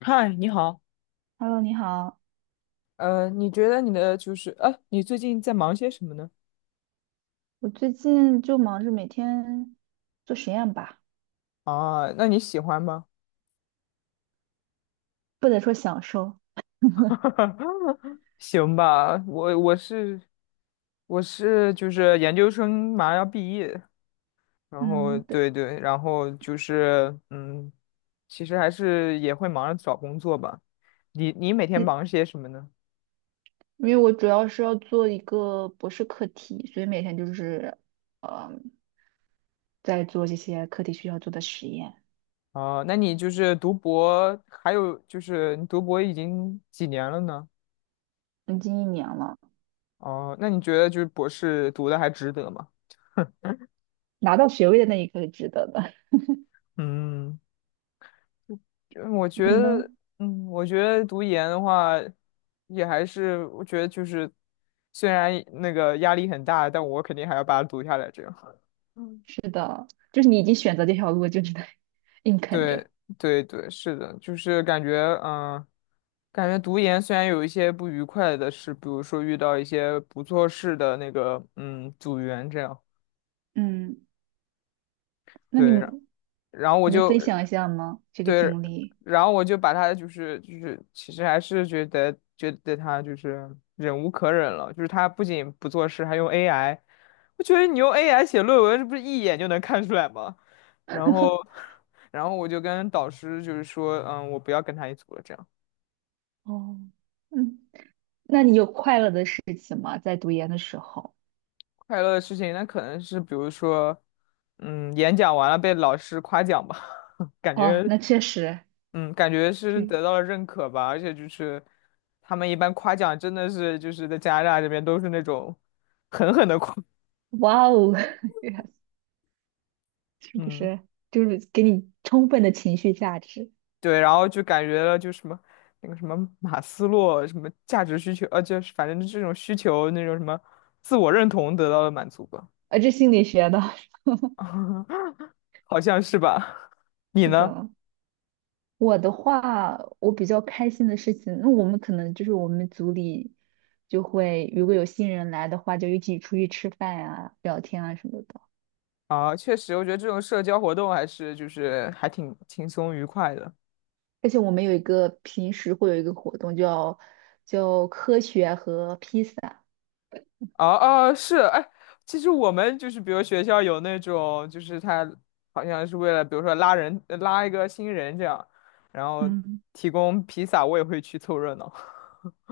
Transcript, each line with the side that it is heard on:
left: 嗨，你好。
right: Hello，你好，
left: 你觉得你的就是，你最近在忙些什么呢？
right: 我最近就忙着每天做实验吧，
left: 啊，那你喜欢吗？
right: 不能说享受，
left: 行吧，我是就是研究生马上要毕业，然后
right: 嗯，对，
left: 对对，然后就是其实还是也会忙着找工作吧。你每天
right: 诶
left: 忙些什么呢？
right: 因为我主要是要做一个博士课题，所以每天就是，呃，在做这些课题需要做的实验。
left: 啊，那你就是读博，还有就是你读博已经几年了呢？
right: 已经一年了，
left: 哦，那你觉得就是博士读的还值得吗？
right: 拿到学位的那一刻是值得的。
left: 嗯就我 觉
right: 你呢？
left: 得，我觉得读研的话，也还是我觉得就是，虽然那个压力很大，但我肯定还要把它读下来。这样，嗯，
right: 是的，就是你已经选择这条路，就只能 硬啃着。
left: 对对对，是的，就是感觉，嗯，感觉读研虽然有一些不愉快的事，比如说遇到一些不做事的那个，组员这样，
right: 嗯，那你
left: 对，然
right: 你
left: 然后我
right: 能
left: 就。
right: 分享一下吗？这个
left: 对，
right: 经历？
left: 然后我就把他就是，其实还是觉得他就是忍无可忍了，就是他不仅不做事，还用 AI。我觉得你用 AI 写论文，这不是一眼就能看出来吗？然后，然后我就跟导师就是说，我不要跟他一组了。这样
right: 哦，嗯。那你有快乐的事情吗？在读研的时候？
left: 快乐的事情，那可能是比如说，演讲完了被老师夸奖吧，感
right: 哦，
left: 觉
right: 那确实
left: 嗯，感觉是
right: 是，
left: 得到了认可吧，而且就是他们一般夸奖真的是就是在加拿大这边都是那种狠狠的夸，
right: 哇哦，是不
left: 嗯，
right: 是？就是给你充分的情绪价值，
left: 对，然后就感觉了就什么那个什么马斯洛什么价值需求，就是反正这种需求那种什么自我认同得到了满足吧，
right: 啊，这心理学的，
left: 好像是吧？你
right: 是
left: 呢？
right: 的。我的话，我比较开心的事情，那我们可能就是我们组里就会，如果有新人来的话，就一起出去吃饭啊、聊天啊什么的。
left: 啊，确实，我觉得这种社交活动还是就是还挺轻松愉快的。
right: 而且我们有一个平时会有一个活动叫叫科学和披萨，
left: 哦哦，是，哎，其实我们就是，比如学校有那种，就是他好像是为了，比如说拉人，拉一个新人这样，然后
right: 嗯。
left: 提供披萨，我也会去凑热闹，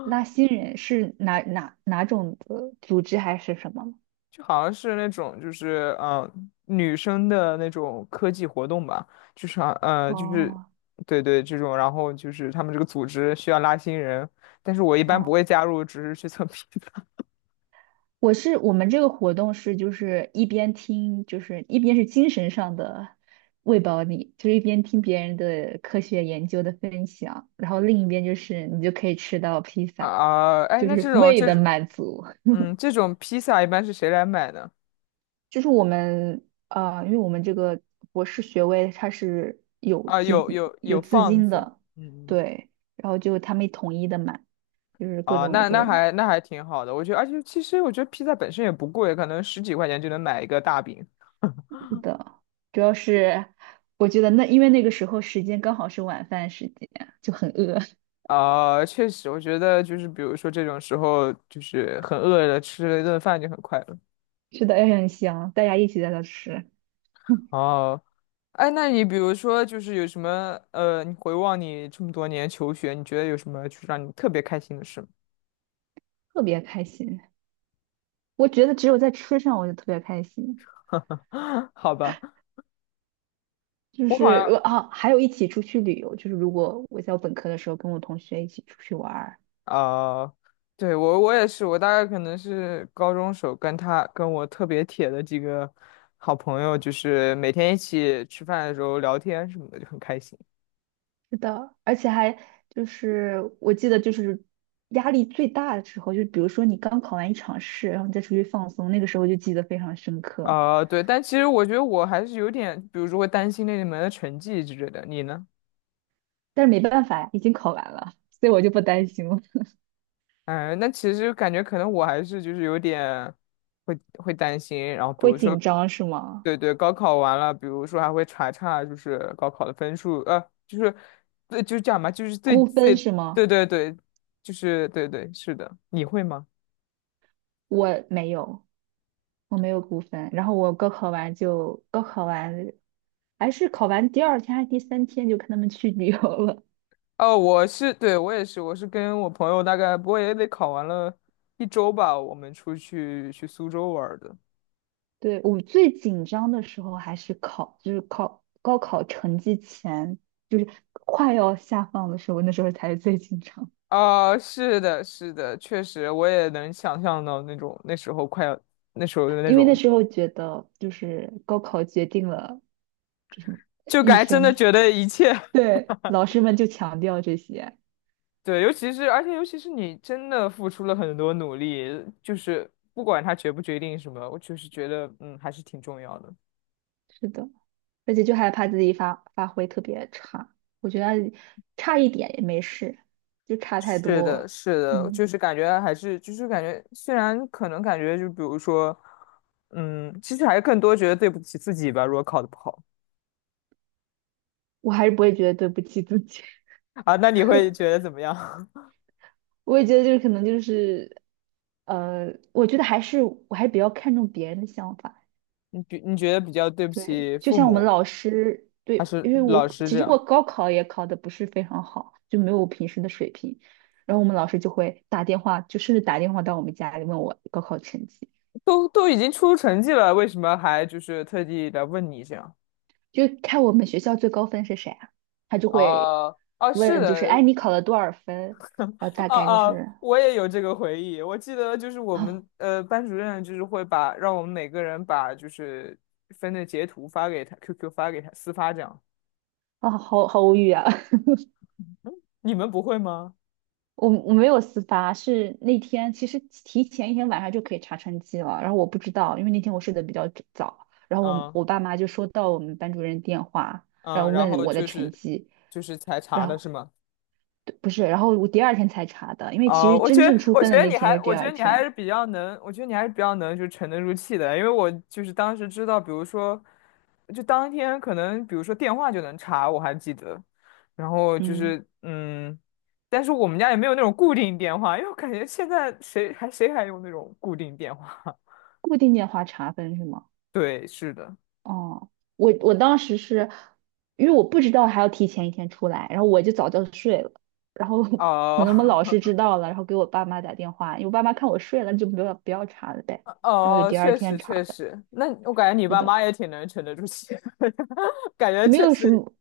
right: 拉新人是哪种的组织还是什么吗？
left: 就好像是那种，就是女生的那种科技活动吧，就是好就是
right: 哦
left: 对对这种，然后就是他们这个组织需要拉新人，但是我一般不
right: 哦，
left: 会加入，只是去蹭披萨
right: 我是我们这个活动是就是一边听，就是一边是精神上的喂饱你，就是一边听别人的科学研究的分享，然后另一边就是你就可以吃到披 萨，
left: 啊、哎，
right: 就
left: 那
right: 是
left: 这种
right: 胃的
left: 这
right: 满足。
left: 嗯，这种披萨一般是谁来买呢？
right: 就是我们啊，因为我们这个博士学位它是有
left: 啊，
right: 基
left: 有
right: 金
left: 有
right: 有
left: 有
right: 资
left: 放
right: 金
left: 子
right: 的，
left: 嗯，
right: 对，然后就他们统一的买，就是各
left: 啊，
right: 种
left: 那
right: 就
left: 那
right: 是
left: 还那还挺好的，我觉得，而且其实我觉得披萨本身也不贵，可能十几块钱就能买一个大饼
right: 的，主要是我觉得那因为那个时候时间刚好是晚饭时间，就很饿，
left: 啊，确实，我觉得就是比如说这种时候，就是很饿了，吃了一顿饭就很快乐。
right: 吃的也很香，大家一起在那吃，
left: 哦，哎，那你比如说就是有什么你回望你这么多年求学，你觉得有什么就是让你特别开心的事吗？
right: 特别开心。我觉得只有在吃上我就特别开心，
left: 好吧，
right: 就
left: 我好像
right: 是我啊，还有一起出去旅游，就是如果我在我本科的时候跟我同学一起出去玩
left: 啊、对，我也是，我大概可能是高中时候跟我特别铁的几个好朋友，就是每天一起吃饭的时候聊天什么的，就很开心。
right: 是的，而且还就是我记得就是压力最大的时候，就比如说你刚考完一场试，然后你再出去放松，那个时候就记得非常深刻。
left: 啊、对，但其实我觉得我还是有点，比如说会担心那你们的成绩之类的。你呢？
right: 但是没办法呀，已经考完了，所以我就不担心了。
left: 哎，那其实感觉可能我还是就是有点会担心，然后比
right: 会
left: 如说，
right: 紧张是吗？
left: 对对，高考完了，比如说还会查查就是高考的分数，就是对，就是这样吧，就是最
right: 估分
left: 最
right: 是吗？
left: 对对对，就是对对是的，你会吗？
right: 我没有，我没有估分。然后我高考完就高考完，还是考完第二天还是第三天就跟他们去旅游了。
left: 哦，对，我也是，我是跟我朋友大概不过也得考完了一周吧，我们出去去苏州玩儿的。
right: 对，我最紧张的时候还是就是考高考成绩前，就是快要下放的时候，那时候才是最紧张，
left: 啊、是的，是的，确实，我也能想象到那种那时候快要那时候的那
right: 因为那
left: 种
right: 时候觉得就是高考决定了，就什么
left: 就
right: 一
left: 感觉真的
right: 生，
left: 觉得一切，
right: 对，老师们就强调这些，
left: 对，尤其是而且尤其是你真的付出了很多努力，就是不管他决不决定什么，我就是觉得还是挺重要的。
right: 是的，而且就害怕自己发挥特别差，我觉得差一点也没事，就差太
left: 是的，
right: 多，
left: 是的，就
right: 嗯，
left: 是感觉还是就是感觉，虽然可能感觉就比如说，其实还是更多觉得对不起自己吧。如果考的不好
right: 我还是不会觉得对不起自己。
left: 啊，那你会觉得怎么样？
right: 我也觉得就是可能就是，我觉得还是我还比较看重别人的想法。
left: 你觉得比较对不
right: 对，
left: 起
right: 就
left: 父
right: 像我们
left: 母
right: 老师，
left: 还
right: 对，
left: 是
right: 因为
left: 老
right: 我
left: 师
right: 其
left: 这
right: 实
left: 样？
right: 我高考也考的不是非常好，就没有我平时的水平。然后我们老师就会打电话，就甚至打电话到我们家里问我高考成绩，
left: 都已经出成绩了，为什么还就是特地来问你这样？
right: 就看我们学校最高分是谁啊，他就会
left: 哦哦，是
right: 问，就是哎
left: 的，
right: 你考了多少分？然后大
left: 哦
right: 概就
left: 哦，
right: 是
left: 我也有这个回忆。我记得就是我们
right: 啊
left: 班主任就是会把让我们每个人把就是分的截图发给他，QQ 发给他，私发这样。
right: 啊好无语啊，
left: 你们不会吗？
right: 我没有私发，是那天其实提前一天晚上就可以查成绩了，然后我不知道，因为那天我睡得比较早，然后我
left: 嗯
right: 我爸妈就收到我们班主任电话，然
left: 嗯，
right: 后
left: 然
right: 问
left: 后
right: 我的
left: 就
right: 成
left: 是
right: 绩，
left: 就是才查
right: 然
left: 的
right: 后
left: 是吗？
right: 对不是，然后我第二天才查的，因为其
left: 哦，
right: 实真正出分的那天是第
left: 我觉
right: 二
left: 得你还
right: 天，
left: 是比较能，我觉得你还是比较能，就沉得住气的。因为我就是当时知道，比如说，就当天可能，比如说电话就能查，我还记得。然后就
right: 嗯，
left: 是，但是我们家也没有那种固定电话，因为我感觉现在谁还用那种固定电话？
right: 固定电话查分是吗？
left: 对，是的。
right: 哦，我当时是因为我不知道还要提前一天出来，然后我就早就睡了，然后 可
left: 哦，
right: 能我们老师知道了，然后给我爸妈打电话，因为我爸妈看我睡了就不要查了呗，然后就
left: 哦，
right: 第二
left: 确
right: 天
left: 实确
right: 查的，
left: 实，那我感觉你
right: 是
left: 爸
right: 的，
left: 妈也挺能沉得住气的，感觉
right: 没
left: 确
right: 有什
left: 实，
right: 么，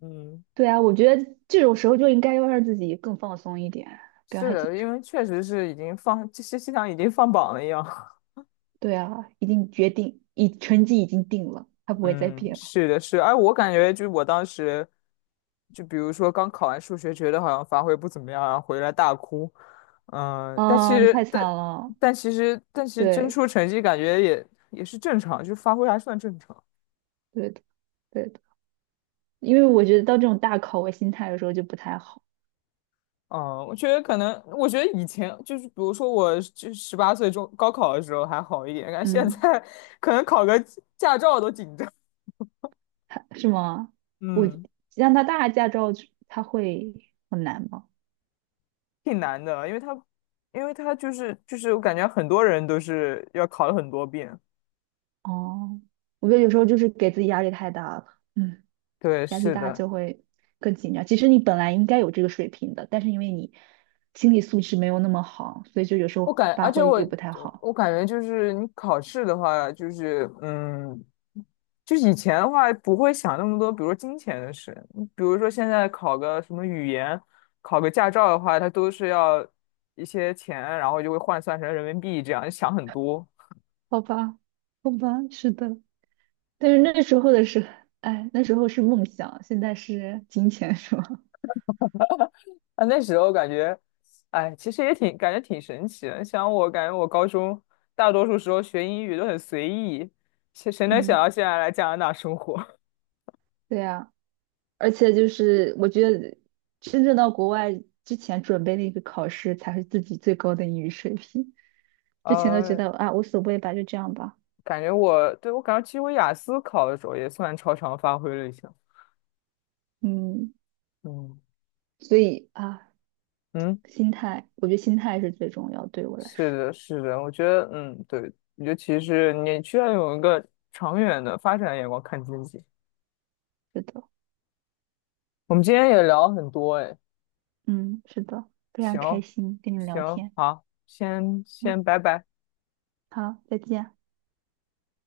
left: 嗯。
right: 对啊，我觉得这种时候就应该要让自己更放松一点，不要
left: 是
right: 太紧
left: 的，
right: 张。
left: 因为确实是已经放，这些像已经放榜了一样。
right: 对啊，已经决定，已成绩已经定了，它不会再
left: 嗯，
right: 变了。
left: 是的，是的。哎，我感觉就我当时，就比如说刚考完数学，觉得好像发挥不怎么样啊，然后回来大哭。嗯，但其
right: 啊，太
left: 实，
right: 惨
left: 但
right: 了，
left: 但其实真
right: 对，
left: 出成绩，感觉也是正常，就发挥还算正常。
right: 对的，对的，因为我觉得到这种大考，我心态有时候就不太好。
left: 嗯，我觉得以前就是，比如说我就18岁中高考的时候还好一点，但现
right: 嗯，
left: 在 可能考个驾照都紧张。
right: 他是吗？我
left: 嗯。
right: 加拿大驾照他会很难吗？
left: 挺难的，因为他，因为他就是我感觉很多人都是要考了很多遍。
right: 哦，我觉得有时候就是给自己压力太大了，嗯，
left: 对，
right: 压力
left: 是
right: 大
left: 的，
right: 就会更紧张。其实你本来应该有这个水平的，但是因为你心理素质没有那么好，所以就有时候发
left: 而且
right: 挥
left: 我
right: 就不太好。
left: 我感觉就是你考试的话，就是就是以前的话不会想那么多，比如说金钱的事，比如说现在考个什么语言，考个驾照的话，它都是要一些钱，然后就会换算成人民币，这样想很多。
right: 好吧，好吧，是的，但是那时候的是，哎，那时候是梦想，现在是金钱，是吗？
left: 啊，那时候感觉，哎，其实也挺感觉挺神奇的。像我感觉我高中大多数时候学英语都很随意，谁能想
right: 嗯，
left: 到现在来加拿大生活？
right: 对呀、而且就是我觉得真正到国外之前准备那个考试才是自己最高的英语水平，之前都觉
left: 呃，
right: 得啊无所谓吧，就这样吧，
left: 感觉我对我感觉其实我雅思考的时候也算超常发挥了一下。
right: 嗯，
left: 嗯
right: 所以啊
left: 嗯，
right: 心态，我觉得心态是最重要，对我来
left: 是
right: 说，
left: 的，是的，我觉得嗯，对，我觉得其实你需要有一个长远的发展眼光看自己。
right: 是的，
left: 我们今天也聊了很多，哎，
right: 嗯，是的，非常开
left: 行
right: 心跟你聊
left: 行，
right: 天，
left: 好，先
right: 嗯，
left: 先拜拜。
right: 好，再见。